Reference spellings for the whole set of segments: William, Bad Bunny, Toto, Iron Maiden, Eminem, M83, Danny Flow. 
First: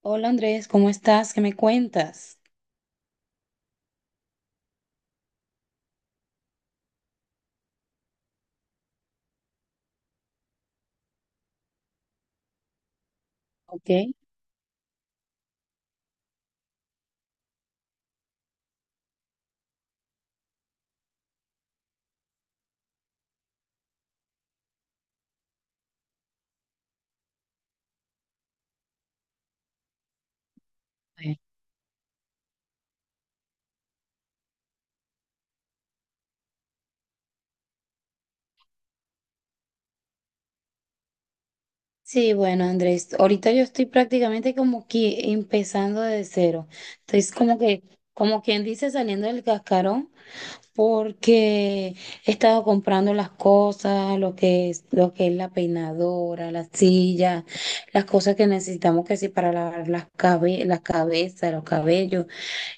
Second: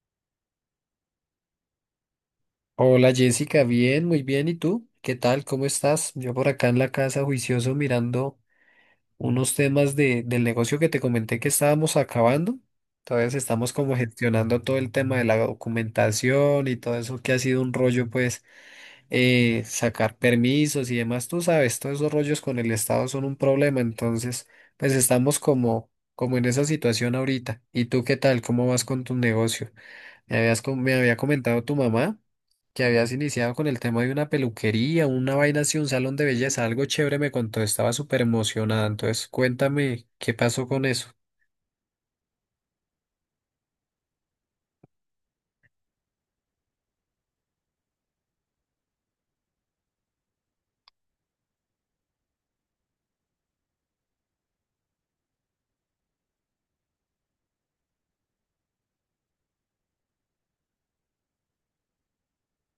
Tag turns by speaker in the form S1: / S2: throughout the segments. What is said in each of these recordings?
S1: Hola Andrés, ¿cómo estás? ¿Qué me cuentas?
S2: Hola Jessica, bien, muy bien. ¿Y tú? ¿Qué tal? ¿Cómo estás? Yo por acá en la casa juicioso mirando unos temas del negocio que te comenté que estábamos acabando. Entonces estamos
S1: Ok.
S2: como gestionando todo el tema de la documentación y todo eso que ha sido un rollo, sacar permisos y demás. Tú sabes, todos esos rollos con el Estado son un problema. Entonces, pues estamos como en esa situación ahorita. ¿Y tú qué tal? ¿Cómo vas con tu negocio? Me había comentado tu mamá que habías iniciado con el tema de una peluquería, una vaina así, un salón de belleza, algo chévere me contó, estaba súper emocionada. Entonces, cuéntame qué pasó con eso.
S1: Sí, bueno Andrés, ahorita yo estoy prácticamente como que empezando de cero. Entonces como que, como quien dice, saliendo del cascarón, porque he estado comprando las cosas, lo que es la peinadora, la silla, las cosas que necesitamos que sí para lavar las cabezas, los cabellos.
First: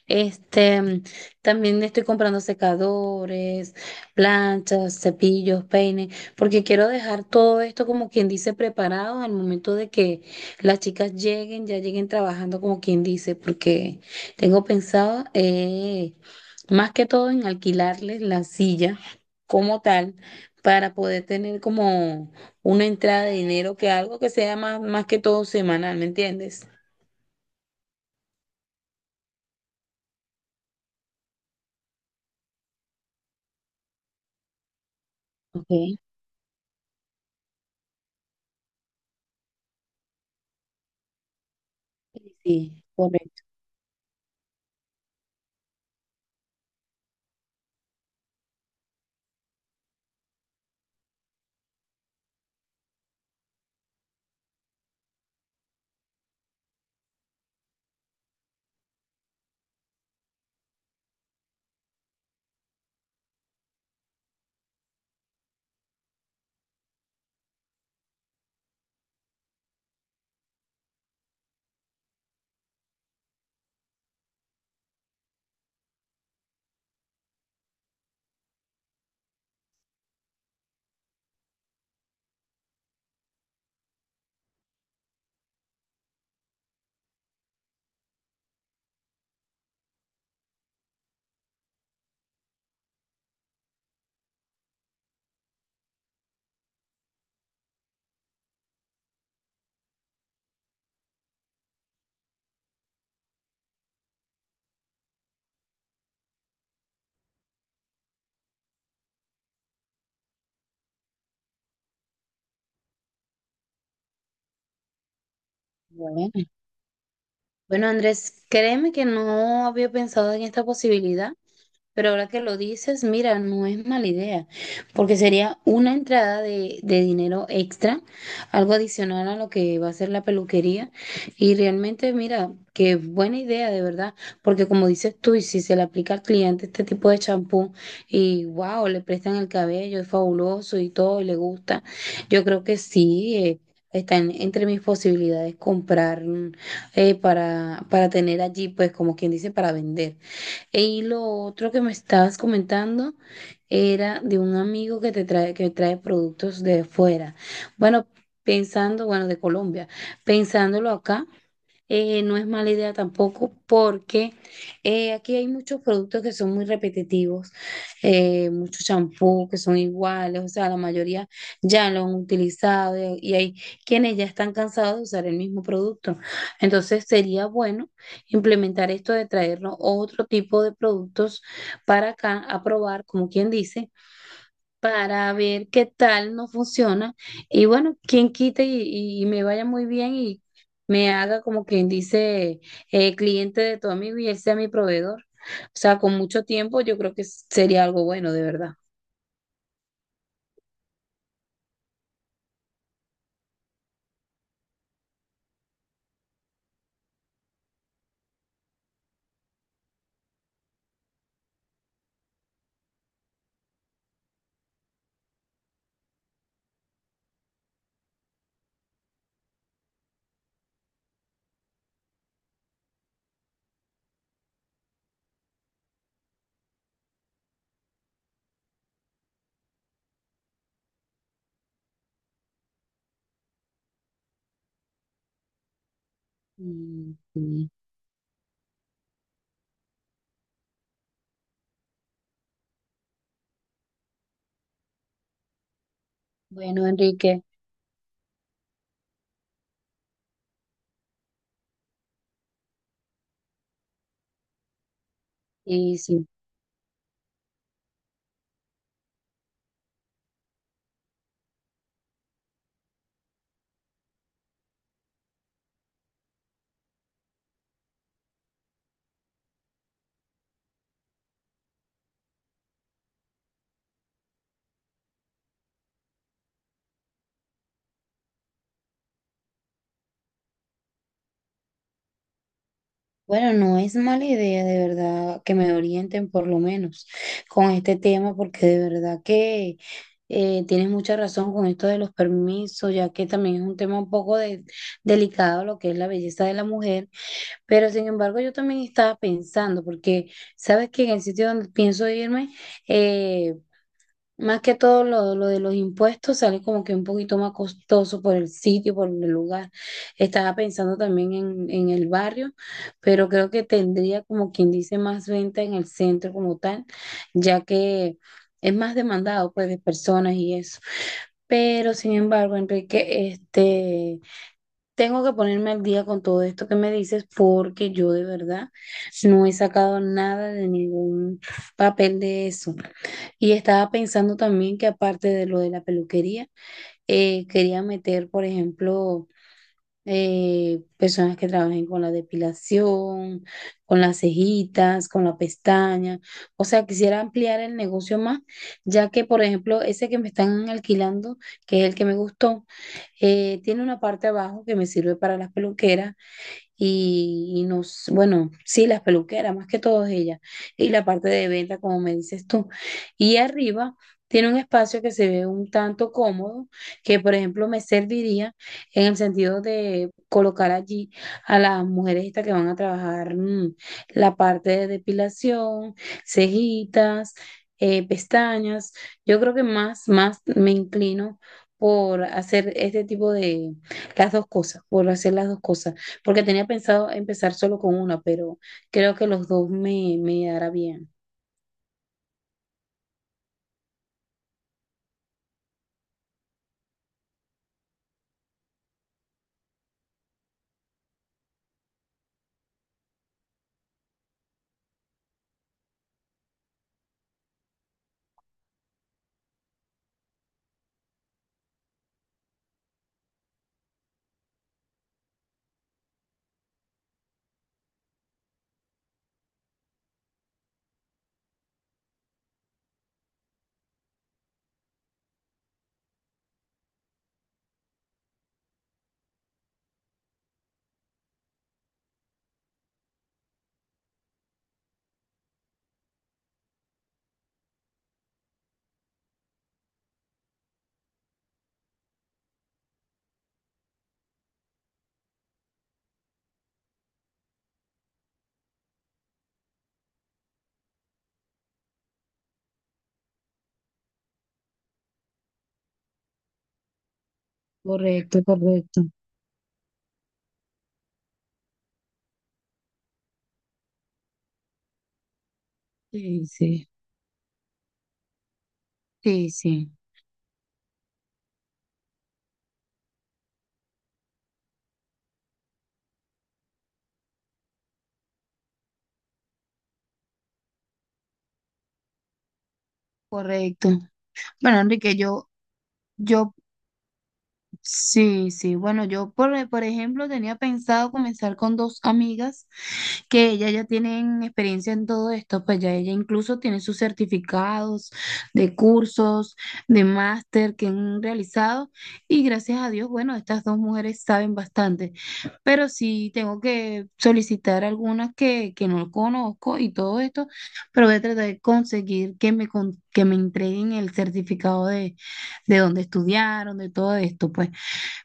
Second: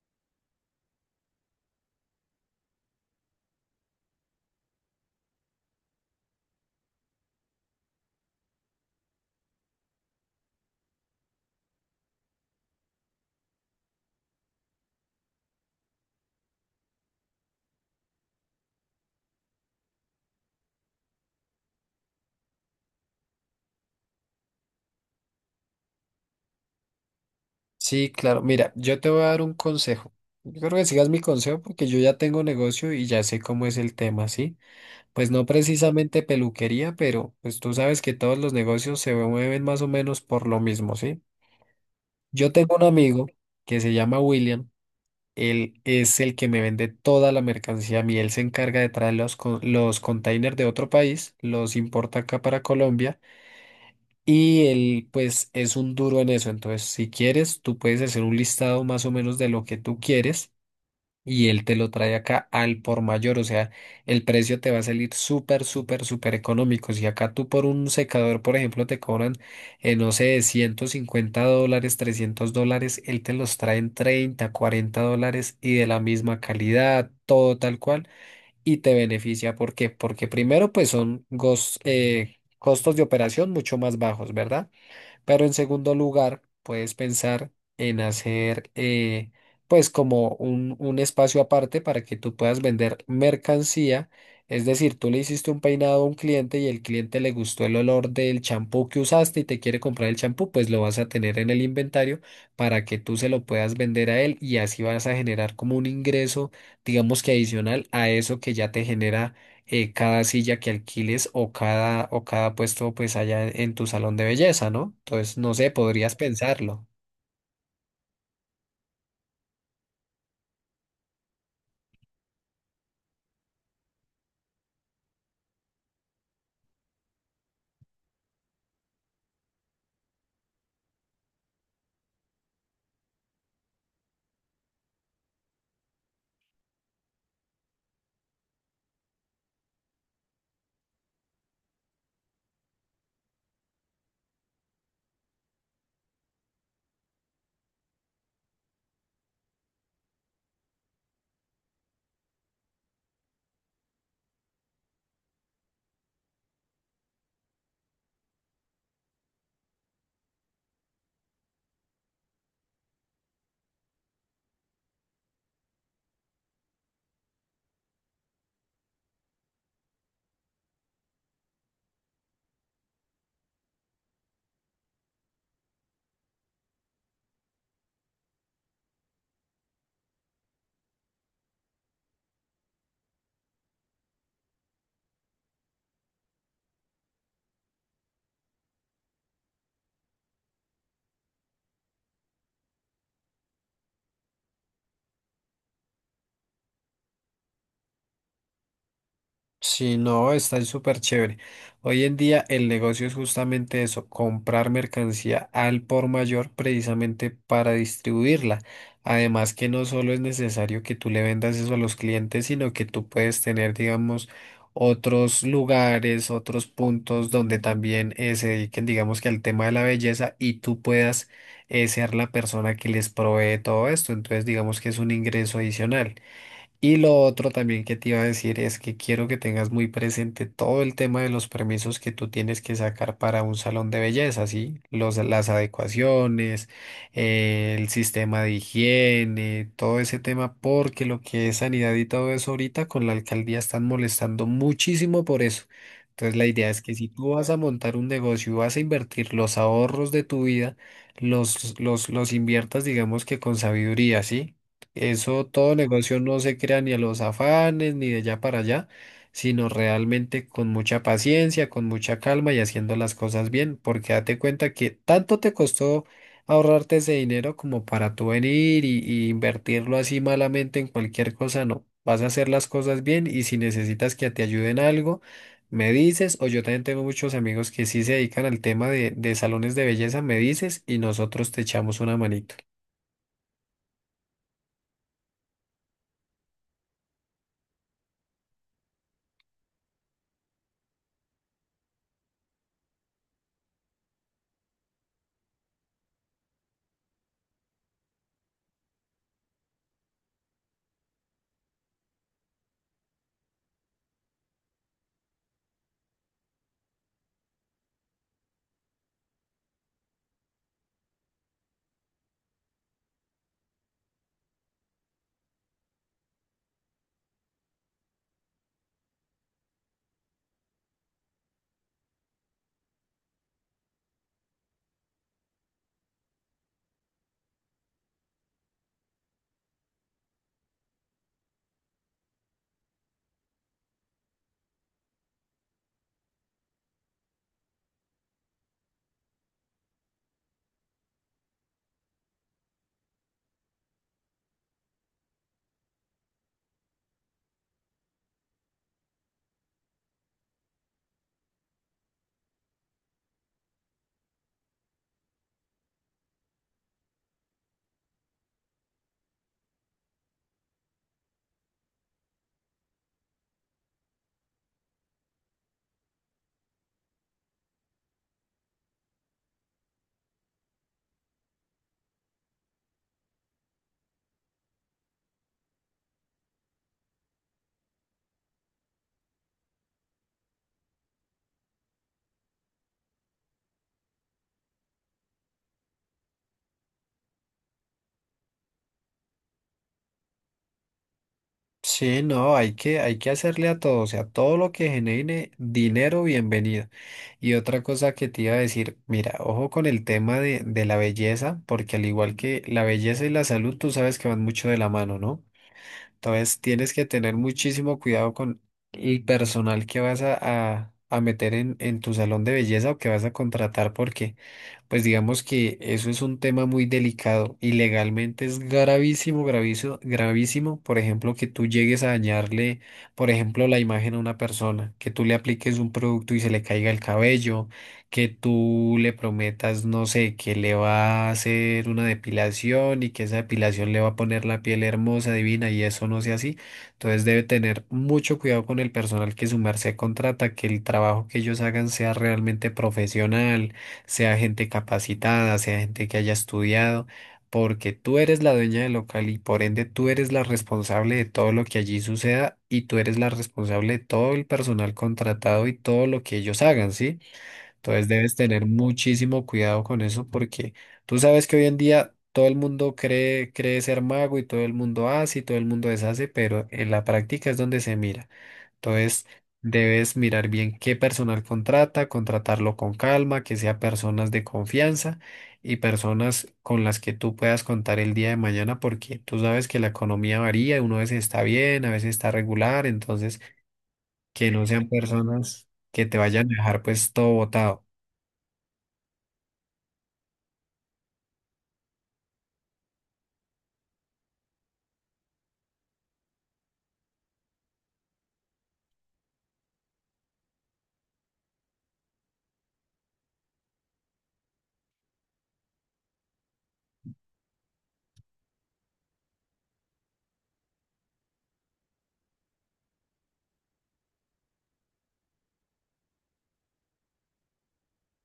S1: Este, también estoy comprando secadores, planchas, cepillos, peines, porque quiero dejar todo esto como quien dice preparado al momento de que las chicas lleguen, ya lleguen trabajando como quien dice, porque tengo pensado, más que todo en alquilarles la silla como tal para poder tener como una entrada de dinero que algo que sea más que todo semanal, ¿me entiendes?
S2: Sí, claro, mira, yo te voy a dar un consejo. Yo creo que sigas mi consejo porque yo ya tengo negocio y ya sé cómo es el tema, ¿sí? Pues no
S1: Ok.
S2: precisamente peluquería, pero pues tú sabes que todos los negocios se mueven más o menos por lo mismo, ¿sí? Yo tengo un
S1: Sí,
S2: amigo que se llama William. Él es el que me vende toda la mercancía a mí. Él se encarga de traer los containers de otro país, los importa acá para Colombia y él pues es un duro en eso. Entonces, si quieres, tú puedes hacer un listado más o menos de lo que tú quieres y él te lo trae acá al por mayor, o sea, el precio te va a salir súper, súper, súper económico. Si acá tú por un secador, por ejemplo, te cobran, no sé, $150, $300, él te los trae en 30, $40 y de la misma calidad, todo tal cual, y te beneficia. ¿Por qué? Porque primero, pues costos de operación mucho más bajos, ¿verdad? Pero en segundo lugar, puedes pensar en hacer pues como un espacio aparte para que tú puedas vender mercancía. Es decir, tú le hiciste un peinado a un cliente y el cliente le gustó el olor del champú que usaste y te quiere comprar el champú, pues lo vas a tener en el inventario para que tú se lo puedas vender a él y así vas a generar como un ingreso, digamos que adicional a eso que ya te genera cada silla que alquiles o cada puesto pues allá en tu salón de belleza, ¿no? Entonces, no sé, podrías
S1: correcto.
S2: pensarlo.
S1: Bueno, Andrés, créeme que no había pensado en esta posibilidad. Pero ahora que lo dices, mira, no es mala idea, porque sería una entrada de dinero extra, algo adicional a lo que va a ser la peluquería. Y realmente, mira, qué buena idea, de verdad, porque como dices tú, y si se le aplica al cliente este tipo de champú y wow, le prestan el cabello, es fabuloso y todo, y le gusta, yo creo que sí. Está entre mis posibilidades comprar, para tener allí, pues como quien dice, para vender. Y lo otro que me estabas comentando era de un amigo que trae productos de fuera. Bueno, pensando, bueno, de Colombia, pensándolo acá, no es mala idea tampoco porque aquí hay muchos productos que son muy repetitivos, muchos champús que son iguales, o sea, la mayoría ya lo han utilizado y hay quienes ya están cansados de usar el mismo producto. Entonces sería bueno implementar esto de traernos otro tipo de productos para acá a probar, como quien dice, para ver qué tal no funciona. Y bueno, quien quite y me vaya muy bien y me haga como quien dice, cliente de tu amigo y él sea mi proveedor. O sea, con mucho tiempo yo creo que sería algo bueno, de verdad.
S2: Sí, no, está súper chévere. Hoy en día el negocio es justamente eso, comprar mercancía al por mayor precisamente para distribuirla. Además que no solo es necesario que tú le vendas eso a los clientes, sino que tú puedes tener, digamos, otros lugares, otros puntos donde también se dediquen, digamos que al tema de la belleza y tú puedas ser la persona que les provee todo esto. Entonces, digamos que es un ingreso adicional. Y lo otro también que te iba a decir es que quiero que tengas muy presente todo el tema de los permisos que tú tienes que sacar para un salón de belleza, ¿sí? Las adecuaciones,
S1: Mm, sí.
S2: el sistema de higiene, todo ese tema, porque lo que es sanidad y todo eso ahorita con la alcaldía están molestando muchísimo por eso. Entonces la idea es
S1: Bueno,
S2: que si tú
S1: Enrique,
S2: vas a montar un negocio y vas a invertir los ahorros de tu vida, los inviertas, digamos que con sabiduría, ¿sí? Eso, todo
S1: y
S2: negocio
S1: sí.
S2: no se crea ni a los afanes, ni de allá para allá, sino realmente con mucha paciencia, con mucha calma y haciendo las cosas bien, porque date cuenta que tanto te costó ahorrarte ese dinero como para tú venir y invertirlo así malamente en cualquier cosa, no. Vas a hacer las cosas bien y si necesitas que te ayuden algo, me dices, o yo también tengo muchos amigos que sí se dedican al tema de salones de belleza, me dices y nosotros te echamos una manito.
S1: Bueno, no es mala idea de verdad que me orienten por lo menos con este tema, porque de verdad que tienes mucha razón con esto de los permisos, ya que también es un tema un poco delicado lo que es la belleza de la mujer, pero sin embargo yo también estaba pensando, porque sabes que en el sitio donde pienso irme, eh, más que todo lo de los impuestos sale como que un poquito más costoso por el sitio, por el lugar. Estaba pensando también en el barrio, pero creo que tendría como quien dice más venta en el centro como tal, ya que es más demandado pues de personas y eso. Pero sin embargo, Enrique, tengo que ponerme al día con todo esto que me dices porque yo de verdad no he sacado nada de ningún papel de eso. Y estaba pensando también que aparte de lo de la peluquería, quería meter, por ejemplo, personas que trabajen con la depilación, con las cejitas, con la pestaña. O sea, quisiera ampliar el negocio más, ya que, por ejemplo, ese que me están alquilando, que es el que me gustó, tiene una parte abajo que me sirve para las peluqueras bueno, sí, las peluqueras, más que todo ellas, y la parte de venta, como me dices tú. Y arriba tiene un espacio que se ve un tanto cómodo, que por ejemplo me serviría en el sentido de colocar allí a las mujeres estas que van a trabajar mm, la parte de depilación, cejitas, pestañas. Yo creo que más me inclino por hacer este tipo de las dos cosas, por hacer las dos cosas porque tenía pensado empezar solo con una, pero creo que los dos me hará bien.
S2: Sí, no, hay que hacerle a todo, o sea, todo lo que genere dinero, bienvenido. Y otra cosa que te iba a decir, mira, ojo con el tema de la belleza, porque al igual que la belleza y la salud, tú sabes que van mucho de la mano, ¿no? Entonces tienes que tener muchísimo cuidado con el personal que vas a meter en tu salón de belleza o que vas a contratar, porque pues digamos que eso es un tema muy delicado y legalmente es gravísimo, gravísimo, gravísimo, por ejemplo, que tú llegues a dañarle, por ejemplo, la imagen a una persona, que tú le apliques un producto y se le caiga el cabello, que tú le prometas, no sé, que le va a hacer una depilación y que esa depilación le va a poner la piel hermosa, divina y eso no sea así. Entonces debe tener mucho cuidado con el personal que su merced contrata, que el trabajo que ellos hagan sea realmente profesional, sea gente capacitada, sea gente que haya estudiado, porque tú eres la dueña del local y por ende tú eres la responsable de todo lo que allí suceda y tú eres la responsable de todo el personal contratado y todo lo que ellos hagan, ¿sí? Entonces debes
S1: Correcto,
S2: tener
S1: correcto.
S2: muchísimo cuidado con eso porque tú sabes que hoy en día todo el mundo cree ser mago y todo el mundo hace y todo el mundo deshace,
S1: Sí,
S2: pero
S1: sí,
S2: en la práctica es donde se mira. Entonces
S1: sí, sí,
S2: debes mirar bien qué personal contrata, contratarlo con calma, que sea personas de confianza y personas con las que tú puedas contar el día de mañana porque tú sabes que la economía varía, uno a veces está bien, a veces está regular, entonces
S1: correcto.
S2: que no
S1: Bueno,
S2: sean
S1: Enrique, yo,
S2: personas que te vayan
S1: yo
S2: a dejar pues todo botado.
S1: sí, sí. Bueno, por ejemplo, tenía pensado comenzar con dos amigas que ellas ya tienen experiencia en todo esto, pues ya ella incluso tiene sus certificados de cursos, de máster que han realizado y gracias a Dios, bueno, estas dos mujeres saben bastante, pero sí tengo que solicitar algunas que no conozco y todo esto, pero voy a tratar de conseguir que que me entreguen el certificado de dónde estudiaron, de todo esto, pues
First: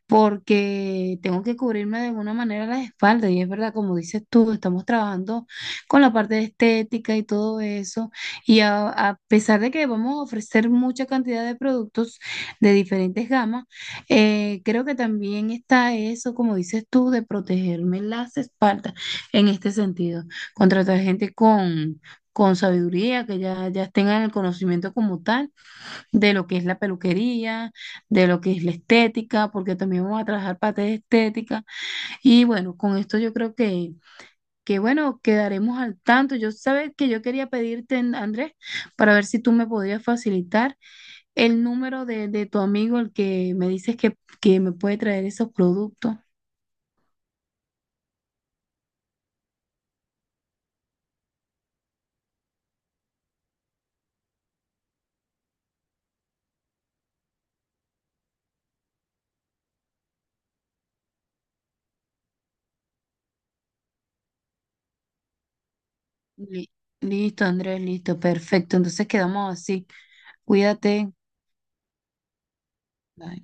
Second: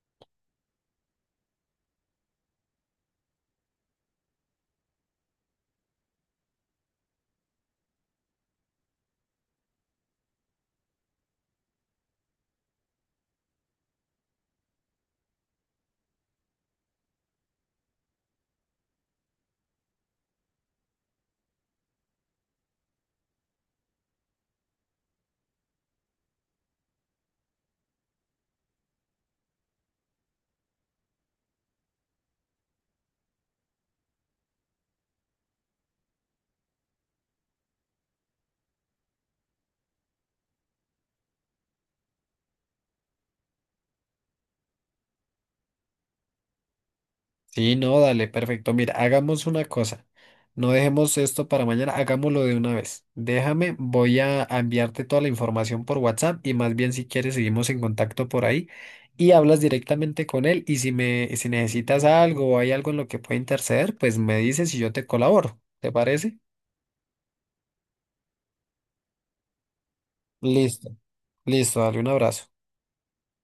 S1: porque tengo que cubrirme de alguna manera las espaldas y es verdad, como dices tú, estamos trabajando con la parte de estética y todo eso y a pesar de que vamos a ofrecer mucha cantidad de productos de diferentes gamas, creo que también está eso, como dices tú, de protegerme las espaldas en este sentido, contratar gente con sabiduría, ya tengan el conocimiento como tal de lo que es la peluquería, de lo que es la estética, porque también vamos a trabajar parte de estética. Y bueno, con esto yo creo que bueno, quedaremos al tanto. Yo sabes que yo quería pedirte, Andrés, para ver si tú me podías facilitar el número de tu amigo, el que me dices que me puede traer esos productos.
S2: Sí, no, dale, perfecto. Mira, hagamos una cosa. No dejemos esto para mañana, hagámoslo de una vez. Déjame, voy a enviarte toda la información por WhatsApp y más bien si quieres seguimos en contacto por ahí y hablas directamente con él y si necesitas algo o hay algo en lo que pueda interceder, pues me dices y yo te colaboro. ¿Te parece?
S1: Li- Listo, Andrés, listo, perfecto. Entonces quedamos así.
S2: Listo,
S1: Cuídate.
S2: listo, dale un abrazo.
S1: Bye.